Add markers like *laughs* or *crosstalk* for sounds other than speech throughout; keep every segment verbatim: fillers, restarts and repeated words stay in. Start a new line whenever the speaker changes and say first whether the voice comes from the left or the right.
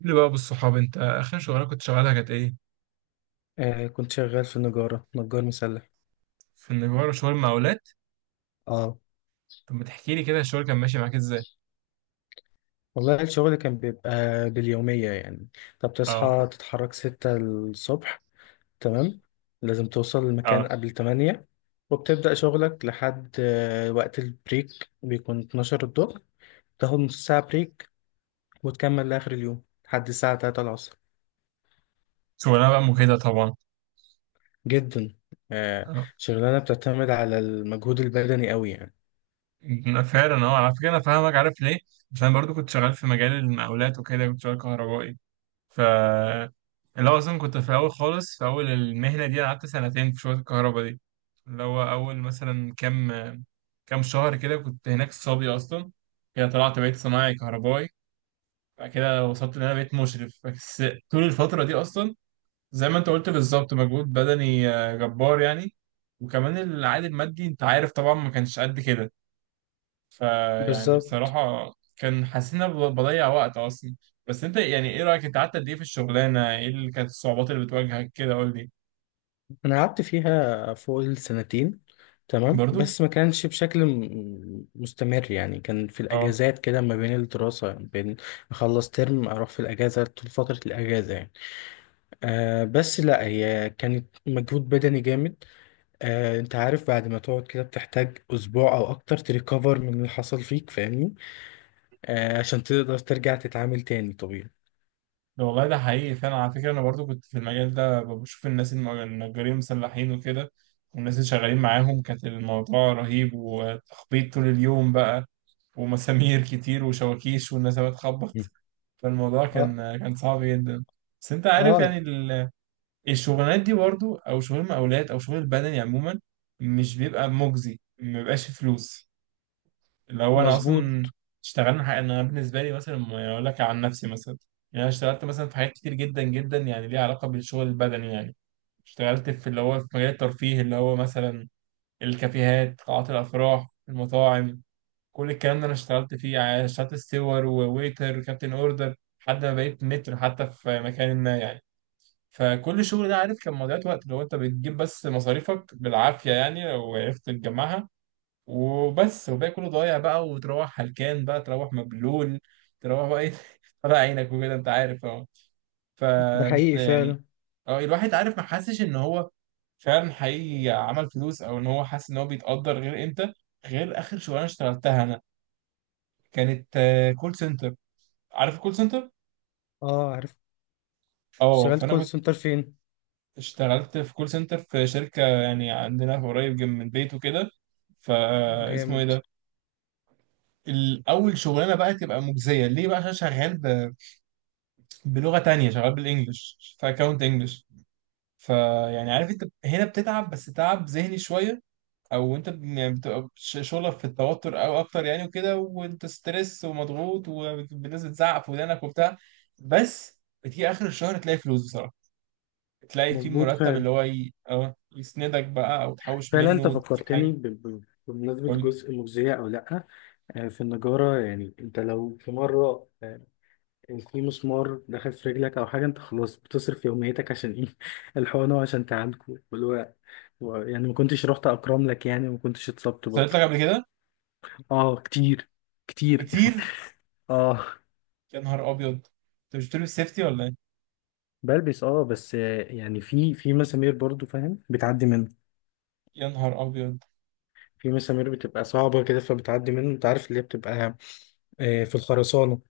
right: قول لي بقى بالصحاب، انت اخر شغلانه كنت شغالها كانت ايه؟
left: آه كنت شغال في النجارة، نجار مسلح.
right: في النجارة شغل مقاولات.
left: اه
right: طب ما تحكي لي كده الشغل كان ماشي معاك ازاي؟
left: والله الشغل كان بيبقى باليومية يعني. طب،
right: اه.
left: تصحى تتحرك ستة الصبح، تمام، لازم توصل المكان
right: اه،
left: قبل تمانية وبتبدأ شغلك لحد آه وقت البريك، بيكون الثانية عشرة الظهر. تاخد نص ساعة بريك وتكمل لآخر اليوم لحد الساعة تلاتة العصر.
right: شغلانه بقى مجهده طبعا.
left: جدا. آه
right: اه،
left: شغلانة بتعتمد على المجهود البدني قوي يعني.
right: انا فعلا اه على فكره انا فاهمك، عارف ليه؟ عشان انا برضو كنت شغال في مجال المقاولات وكده، كنت شغال كهربائي. ف اللي هو اصلا كنت في الاول خالص، في اول المهنه دي انا قعدت سنتين في شغل الكهرباء دي، اللي هو اول مثلا كام، كام شهر كده كنت هناك صبي اصلا، كده طلعت بقيت صنايعي كهربائي، بعد كده وصلت ان انا بقيت مشرف بس. طول الفتره دي اصلا زي ما انت قلت بالظبط مجهود بدني آه، جبار يعني. وكمان العائد المادي انت عارف طبعا ما كانش قد كده. فيعني
left: بالظبط.
right: بصراحه كان حاسس ان انا ب- بضيع وقت اصلا. بس انت يعني ايه رايك، انت قعدت قد ايه في الشغلانه، ايه اللي كانت الصعوبات اللي بتواجهك كده؟ قول لي.
left: انا قعدت فيها فوق السنتين، تمام،
right: برضو.
left: بس ما كانش بشكل م- مستمر يعني. كان في
right: اه.
left: الاجازات كده، ما بين الدراسه، بين اخلص ترم اروح في الاجازه طول فتره الاجازه يعني. آه بس لا، هي كانت مجهود بدني جامد. آه انت عارف، بعد ما تقعد كده بتحتاج اسبوع او اكتر تريكفر من اللي حصل فيك، فاهمني؟ آه عشان تقدر ترجع تتعامل تاني طبيعي.
right: ده والله ده حقيقي فعلا، على فكرة أنا برضو كنت في المجال ده بشوف الناس الم- النجارين المسلحين وكده، والناس اللي شغالين معاهم، كانت الموضوع رهيب وتخبيط طول اليوم بقى، ومسامير كتير وشواكيش والناس بتخبط.
left: مم.
right: فالموضوع
left: اه،
right: كان كان صعب جدا. بس أنت عارف
left: اه.
right: يعني ال- الشغلانات دي برضو، أو شغل المقاولات أو شغل البدني عموما، مش بيبقى مجزي، ما بيبقاش فلوس. اللي هو انا
left: مظبوط.
right: اصلا اشتغلنا حاجة، انا بالنسبه لي مثلا ما اقول لك عن نفسي مثلا، يعني انا اشتغلت مثلا في حاجات كتير جدا جدا يعني، ليها علاقه بالشغل البدني يعني. اشتغلت في اللي هو في مجال الترفيه، اللي هو مثلا الكافيهات، قاعات الافراح، المطاعم، كل الكلام ده انا اشتغلت فيه. يعني اشتغلت ستيور وويتر وكابتن اوردر، لحد ما بقيت متر حتى في مكان ما يعني. فكل الشغل ده عارف كان مضيعة وقت، لو انت بتجيب بس مصاريفك بالعافيه يعني، لو عرفت تجمعها وبس، وباقي كله ضايع بقى، وتروح هلكان بقى، تروح مبلول، تروح بقى ايه *laughs* طلع عينك وكده، انت عارف. اه. ف
left: ده حقيقي
right: يعني
left: فعلا.
right: اه، الواحد عارف ما حسش ان هو فعلا حقيقي عمل فلوس، او ان هو حاسس ان هو بيتقدر، غير امتى؟ غير اخر شغلانه اشتغلتها انا، كانت آه، كول سنتر. عارف الكول سنتر؟
left: اه، عارف.
right: اه.
left: اشتغلت
right: فانا
left: كول
right: كنت
left: سنتر فين؟
right: اشتغلت في كول سنتر في شركه يعني عندنا قريب جنب من البيت وكده، فاسمه ايه
left: جامد.
right: ده؟ الاول شغلانه بقى تبقى مجزيه ليه بقى؟ عشان شغال بلغة تانية، شغال بالانجلش في اكونت انجلش. فيعني عارف، انت هنا بتتعب بس تعب ذهني شوية، او انت ب- يعني بتبقى ش- شغلك في التوتر او اكتر يعني، وكده وانت ستريس ومضغوط والناس بتزعق في ودانك وبتاع. بس بتيجي اخر الشهر تلاقي فلوس بصراحة، تلاقي في
left: مظبوط
right: مرتب اللي
left: فعلا.
right: هو ي... اه يسندك بقى، او تحوش
left: فعلا
right: منه
left: انت
right: وتجيب حاجة.
left: فكرتني ب- ب- بمناسبة
right: قول لي.
left: جزء مجزية او لا. آه، في النجارة يعني، انت لو في مرة، آه، في مسمار دخل في رجلك او حاجة، انت خلاص بتصرف يوميتك عشان ايه *laughs* الحقنة وعشان تعالجه واللي هو و- يعني ما كنتش رحت اكرم لك يعني، وما كنتش اتصبت برضو.
right: حصلت لك قبل كده؟
left: اه، كتير. كتير.
right: كتير.
left: *laughs* اه.
right: يا نهار ابيض، انت مش بتلبس سيفتي ولا ايه؟
left: بلبس، اه، بس آه، يعني في في مسامير برضو، فاهم، بتعدي منه.
right: يا نهار ابيض.
left: في مسامير بتبقى صعبة كده، فبتعدي منه، انت عارف اللي هي بتبقى آه، في الخرسانة.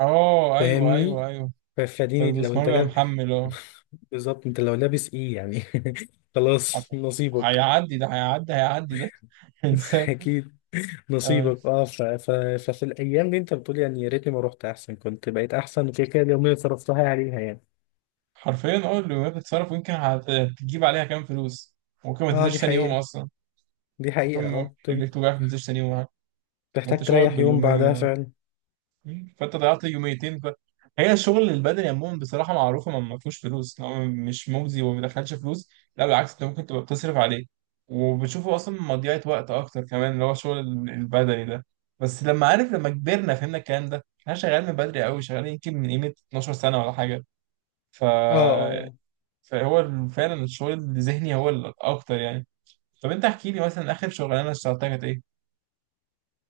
right: اه، ايوه
left: فاهمني.
right: ايوه ايوه.
left: ف- فدي لو
right: فالمسمار
left: انت
right: بيبقى
left: لاب.
right: محمل، اه.
left: *laughs* بالظبط، انت لو لابس ايه يعني. *laughs* خلاص،
right: عارفه،
left: نصيبك.
right: هيعدي ده، هيعدي، هيعدي ده *laughs*
left: *laughs*
right: انسان.
left: اكيد.
right: آه.
left: نصيبك. اه ف... ف... ففي الايام دي انت بتقول يعني يا ريتني ما رحت، احسن كنت بقيت احسن. وكده كده اليومين اللي صرفتها عليها يعني.
right: حرفيا، اه اللي بتتصرف يمكن هت- هتجيب عليها كام فلوس، ممكن ما
left: اه، دي
right: تنزلش تاني يوم
left: حقيقة.
right: اصلا.
left: دي
right: ممكن
left: حقيقة.
right: م-
left: اه تم-
right: رجليك توجعك ما تنزلش تاني يوم. وانت
left: محتاج
right: شغلك
left: تريح يوم بعدها
right: باليومية.
left: فعلا.
right: مم. فانت ضيعت يوميتين ف... هي الشغل البدني عموما بصراحه معروفه ما ما فيهوش فلوس، إن هو مش مجزي وما بيدخلش فلوس، لا بالعكس انت ممكن تبقى بتصرف عليه، وبتشوفه اصلا مضيعه وقت اكتر كمان، اللي هو الشغل ال- البدني ده. بس لما عارف، لما كبرنا فهمنا الكلام ده، احنا شغالين من بدري قوي، شغالين يمكن من قيمه اتناشر سنه ولا حاجه. ف
left: اه، اه.
right: فهو ال- فعلا الشغل الذهني هو الاكتر يعني. طب انت احكي لي مثلا، اخر شغلانه اشتغلتها كانت ايه؟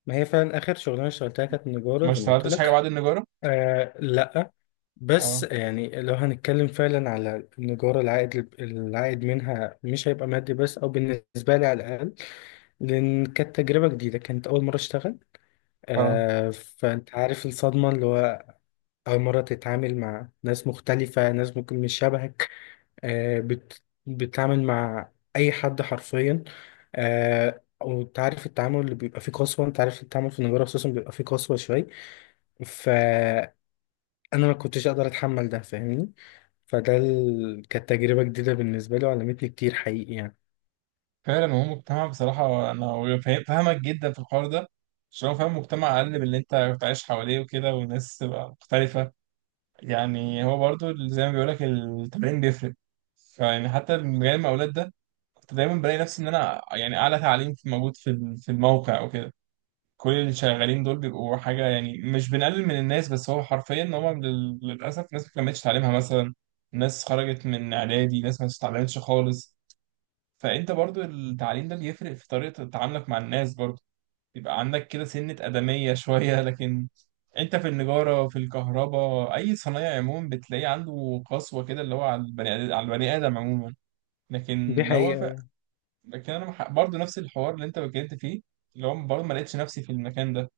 left: ما هي فعلا اخر شغلانة اشتغلتها كانت نجارة
right: ما
left: زي ما قلت
right: اشتغلتش حاجه بعد
left: لك.
right: النجاره.
left: آه، لا. بس
right: اه.
left: يعني، لو هنتكلم فعلا على النجارة، العائد العائد منها مش هيبقى مادي بس، أو بالنسبة لي على الأقل. لأن كانت تجربة جديدة، كانت أول مرة أشتغل.
right: اه.
left: آه فأنت عارف الصدمة اللي هو أول مرة تتعامل مع ناس مختلفة، ناس ممكن مش شبهك. آه بت بتتعامل مع أي حد حرفيا. آه وانت عارف التعامل اللي بيبقى فيه قسوة. انت عارف التعامل في النجارة خصوصا بيبقى فيه قسوة شوية. انا ما كنتش اقدر اتحمل ده، فاهمني؟ فده ال... كانت تجربة جديدة بالنسبة لي، وعلمتني كتير حقيقي يعني.
right: فعلا هو مجتمع، بصراحة أنا فاهم- فاهمك جدا في الحوار ده. عشان هو فاهم، مجتمع أقل من اللي أنت بتعيش حواليه وكده، والناس تبقى مختلفة. يعني هو برضو زي ما بيقولك، التمرين بيفرق. فيعني حتى من مجال المقاولات ده، كنت دايما بلاقي نفسي إن أنا يعني أعلى تعليم في موجود في ال- في الموقع وكده. كل اللي شغالين دول بيبقوا حاجة يعني، مش بنقلل من الناس، بس هو حرفيا إن هما لل- للأسف ناس ما كملتش تعليمها مثلا، ناس خرجت من إعدادي، ناس ما اتعلمتش خالص. فانت برضو التعليم ده بيفرق في طريقة تعاملك مع الناس برضو، يبقى عندك كده سنة أدمية *laughs* شوية. لكن انت في النجارة، في الكهرباء، أي صنايع عموما بتلاقيه عنده قسوة كده، اللي هو على البني آدم، على البني آدم عموما.
left: دي
right: لكن هو ف...
left: حقيقة.
right: لكن أنا مح- برضو نفس الحوار اللي انت اتكلمت فيه، اللي هو برضو ما لقيتش نفسي في المكان ده،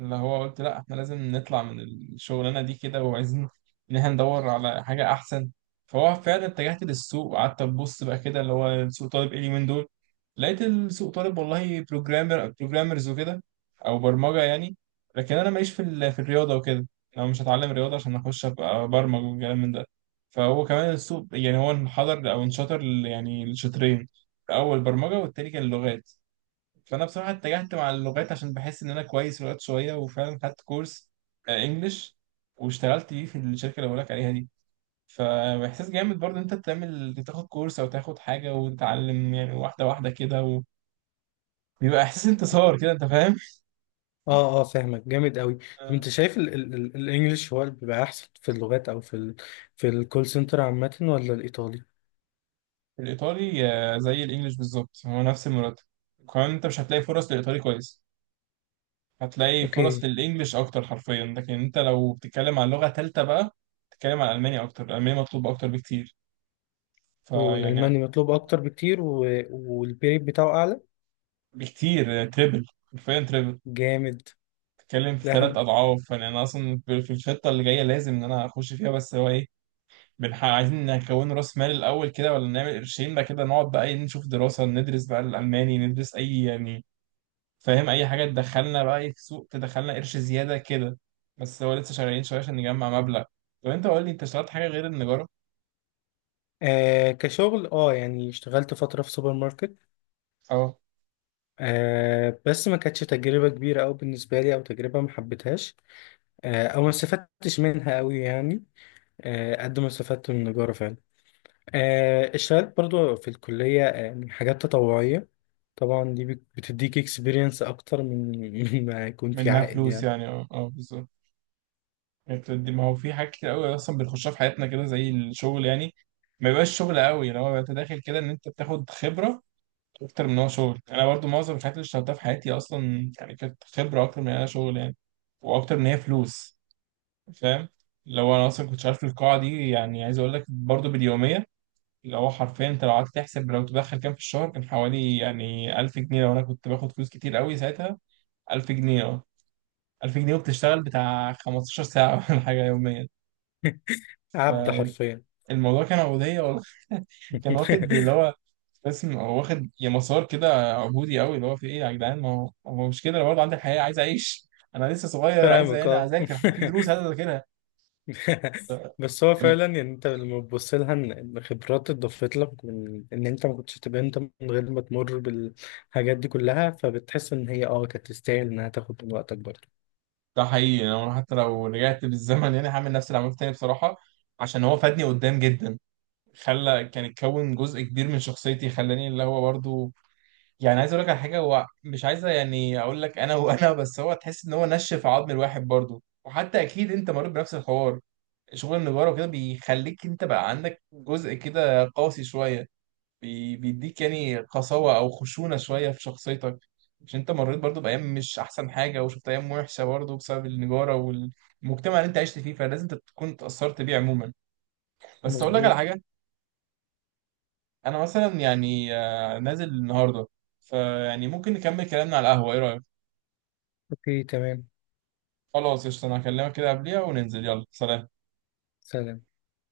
right: اللي هو قلت لا احنا لازم نطلع من الشغلانه دي كده، وعايزين ان احنا ندور على حاجه احسن. فهو فعلا اتجهت للسوق، وقعدت ابص بقى كده اللي هو سوق طالب ايه اليومين دول. لقيت السوق طالب والله بروجرامر، بروجرامرز وكده، او برمجه يعني. لكن انا ماليش في ال- في الرياضه وكده، انا مش هتعلم رياضه عشان اخش ابقى برمج والكلام من ده. فهو كمان السوق يعني هو انحدر او انشطر ل- يعني لشطرين، الاول برمجه، والتاني كان لغات. فانا بصراحه اتجهت مع اللغات عشان بحس ان انا كويس في اللغات شويه، وفعلا خدت كورس آه، انجليش، واشتغلت بيه في الشركه اللي بقولك عليها دي. فاحساس جامد برضه إن انت تعمل تاخد كورس او تاخد حاجه وتتعلم يعني، واحده واحده كده، وبيبقى احساس انتصار كده، انت فاهم.
left: اه، اه، فاهمك جامد قوي. طب
right: آه.
left: انت شايف ال... ال... ال... الانجليش هو اللي بيبقى احسن في اللغات، او في ال... في الكول سنتر عامة، ولا الايطالي؟
right: الايطالي آه، زي الانجليش بالظبط، هو نفس المرتب، وكمان انت مش هتلاقي فرص للايطالي كويس. هتلاقي فرص
left: اوكي.
right: للانجليش اكتر حرفيا، لكن انت لو بتتكلم عن لغه ثالثه بقى، بتتكلم عن الماني، اكتر الالماني مطلوب اكتر بكتير. فيعني
left: والالماني مطلوب اكتر بكتير و... والبيت بتاعه اعلى.
right: بكتير، تريبل، حرفيا تريبل.
left: جامد.
right: بتتكلم في ثلاث
left: لحن.
right: اضعاف يعني. انا اصلا في في الخطه اللي جايه لازم ان انا اخش فيها، بس هو ايه، بنح... عايزين نكون راس مال الاول كده، ولا نعمل قرشين بقى كده، نقعد بقى إيه نشوف دراسه، ندرس بقى الالماني، ندرس اي يعني فاهم، اي حاجه تدخلنا بقى إيه في سوق، تدخلنا قرش زياده كده. بس هو لسه شغالين شويه عشان نجمع مبلغ. طب انت قول لي، انت اشتغلت حاجه غير النجاره؟
left: آه كشغل، اه، يعني اشتغلت فترة في سوبر ماركت.
right: اه.
left: آه بس ما كانتش تجربة كبيرة أوي بالنسبة لي، أو تجربة ما حبيتهاش. آه، او ما استفدتش منها قوي يعني. آه، قد ما استفدت من النجارة فعلا. آه، اشتغلت برضو في الكلية. آه، يعني حاجات تطوعية. طبعا دي بت- بتديك اكسبيرينس اكتر من *laughs* من ما يكون في
right: منها
left: عائد
right: فلوس
left: يعني.
right: يعني، اه اه بالظبط. انت دي- ما هو في حاجات كتير قوي اصلا بنخشها في حياتنا كده زي الشغل يعني، ما يبقاش شغل قوي لو هو انت داخل كده ان انت بتاخد خبره اكتر من هو شغل. انا برضو معظم الحاجات اللي اشتغلتها في حياتي اصلا يعني كانت خبره اكتر من انها شغل يعني، واكتر من هي فلوس. فاهم. لو انا اصلا كنت شغال في القاعه دي يعني، عايز اقول لك برضو باليوميه، اللي هو حرفيا انت لو قعدت تحسب لو تدخل كام في الشهر، كان حوالي يعني ألف جنيه لو انا كنت باخد فلوس كتير قوي ساعتها. ألف جنيه، اه. ألف جنيه وبتشتغل بتاع خمستاشر ساعه *laughs* ولا حاجه يوميا.
left: *laughs* عبد حرفيا.
right: الموضوع كان عبودية والله *laughs* كان واخد اللي
left: *laughs*
right: هو اسم، هو واخد يا مسار كده عبودي قوي، اللي هو في ايه يا جدعان؟ ما هو ما هو مش كده، انا برضه عندي حياة عايز اعيش، انا لسه صغير، عايز
left: فاهمك،
right: انا
left: اه.
right: اذاكر في دروس عايز اذاكرها.
left: *laughs* بس هو
right: أم-
left: فعلا، يعني انت لما تبص لها ان إن خبرات اتضافت لك، من ان انت ما كنتش تبقى انت من غير ما تمر بالحاجات دي كلها، فبتحس ان هي اه كانت تستاهل انها تاخد من وقتك برضه.
right: ده حقيقي يعني، انا حتى لو رجعت بالزمن يعني هعمل نفس اللي عملته تاني بصراحة، عشان هو فادني قدام جدا، خلى كان اتكون جزء كبير من شخصيتي، خلاني اللي هو برضه يعني عايز اقول لك على حاجة، هو مش عايز يعني اقول لك انا *laughs* وانا، بس هو تحس ان هو نشف عظم الواحد برضه. وحتى اكيد انت مريت بنفس الحوار، شغل النجارة وكده بيخليك انت بقى عندك جزء كده قاسي شوية، بي- بيديك يعني قساوة او خشونة شوية في شخصيتك، عشان انت مريت برضو بأيام مش احسن حاجة، وشفت ايام وحشة برضو بسبب النجارة والمجتمع اللي انت عشت فيه، فلازم انت تكون اتأثرت بيه عموما. بس اقول لك على
left: مظبوط.
right: حاجة، انا مثلا يعني آه، نازل النهاردة، فيعني ممكن نكمل كلامنا على القهوة، ايه رأيك؟
left: اوكي، تمام.
right: خلاص قشطة، انا هكلمك كده قبليها وننزل، يلا سلام.
left: سلام.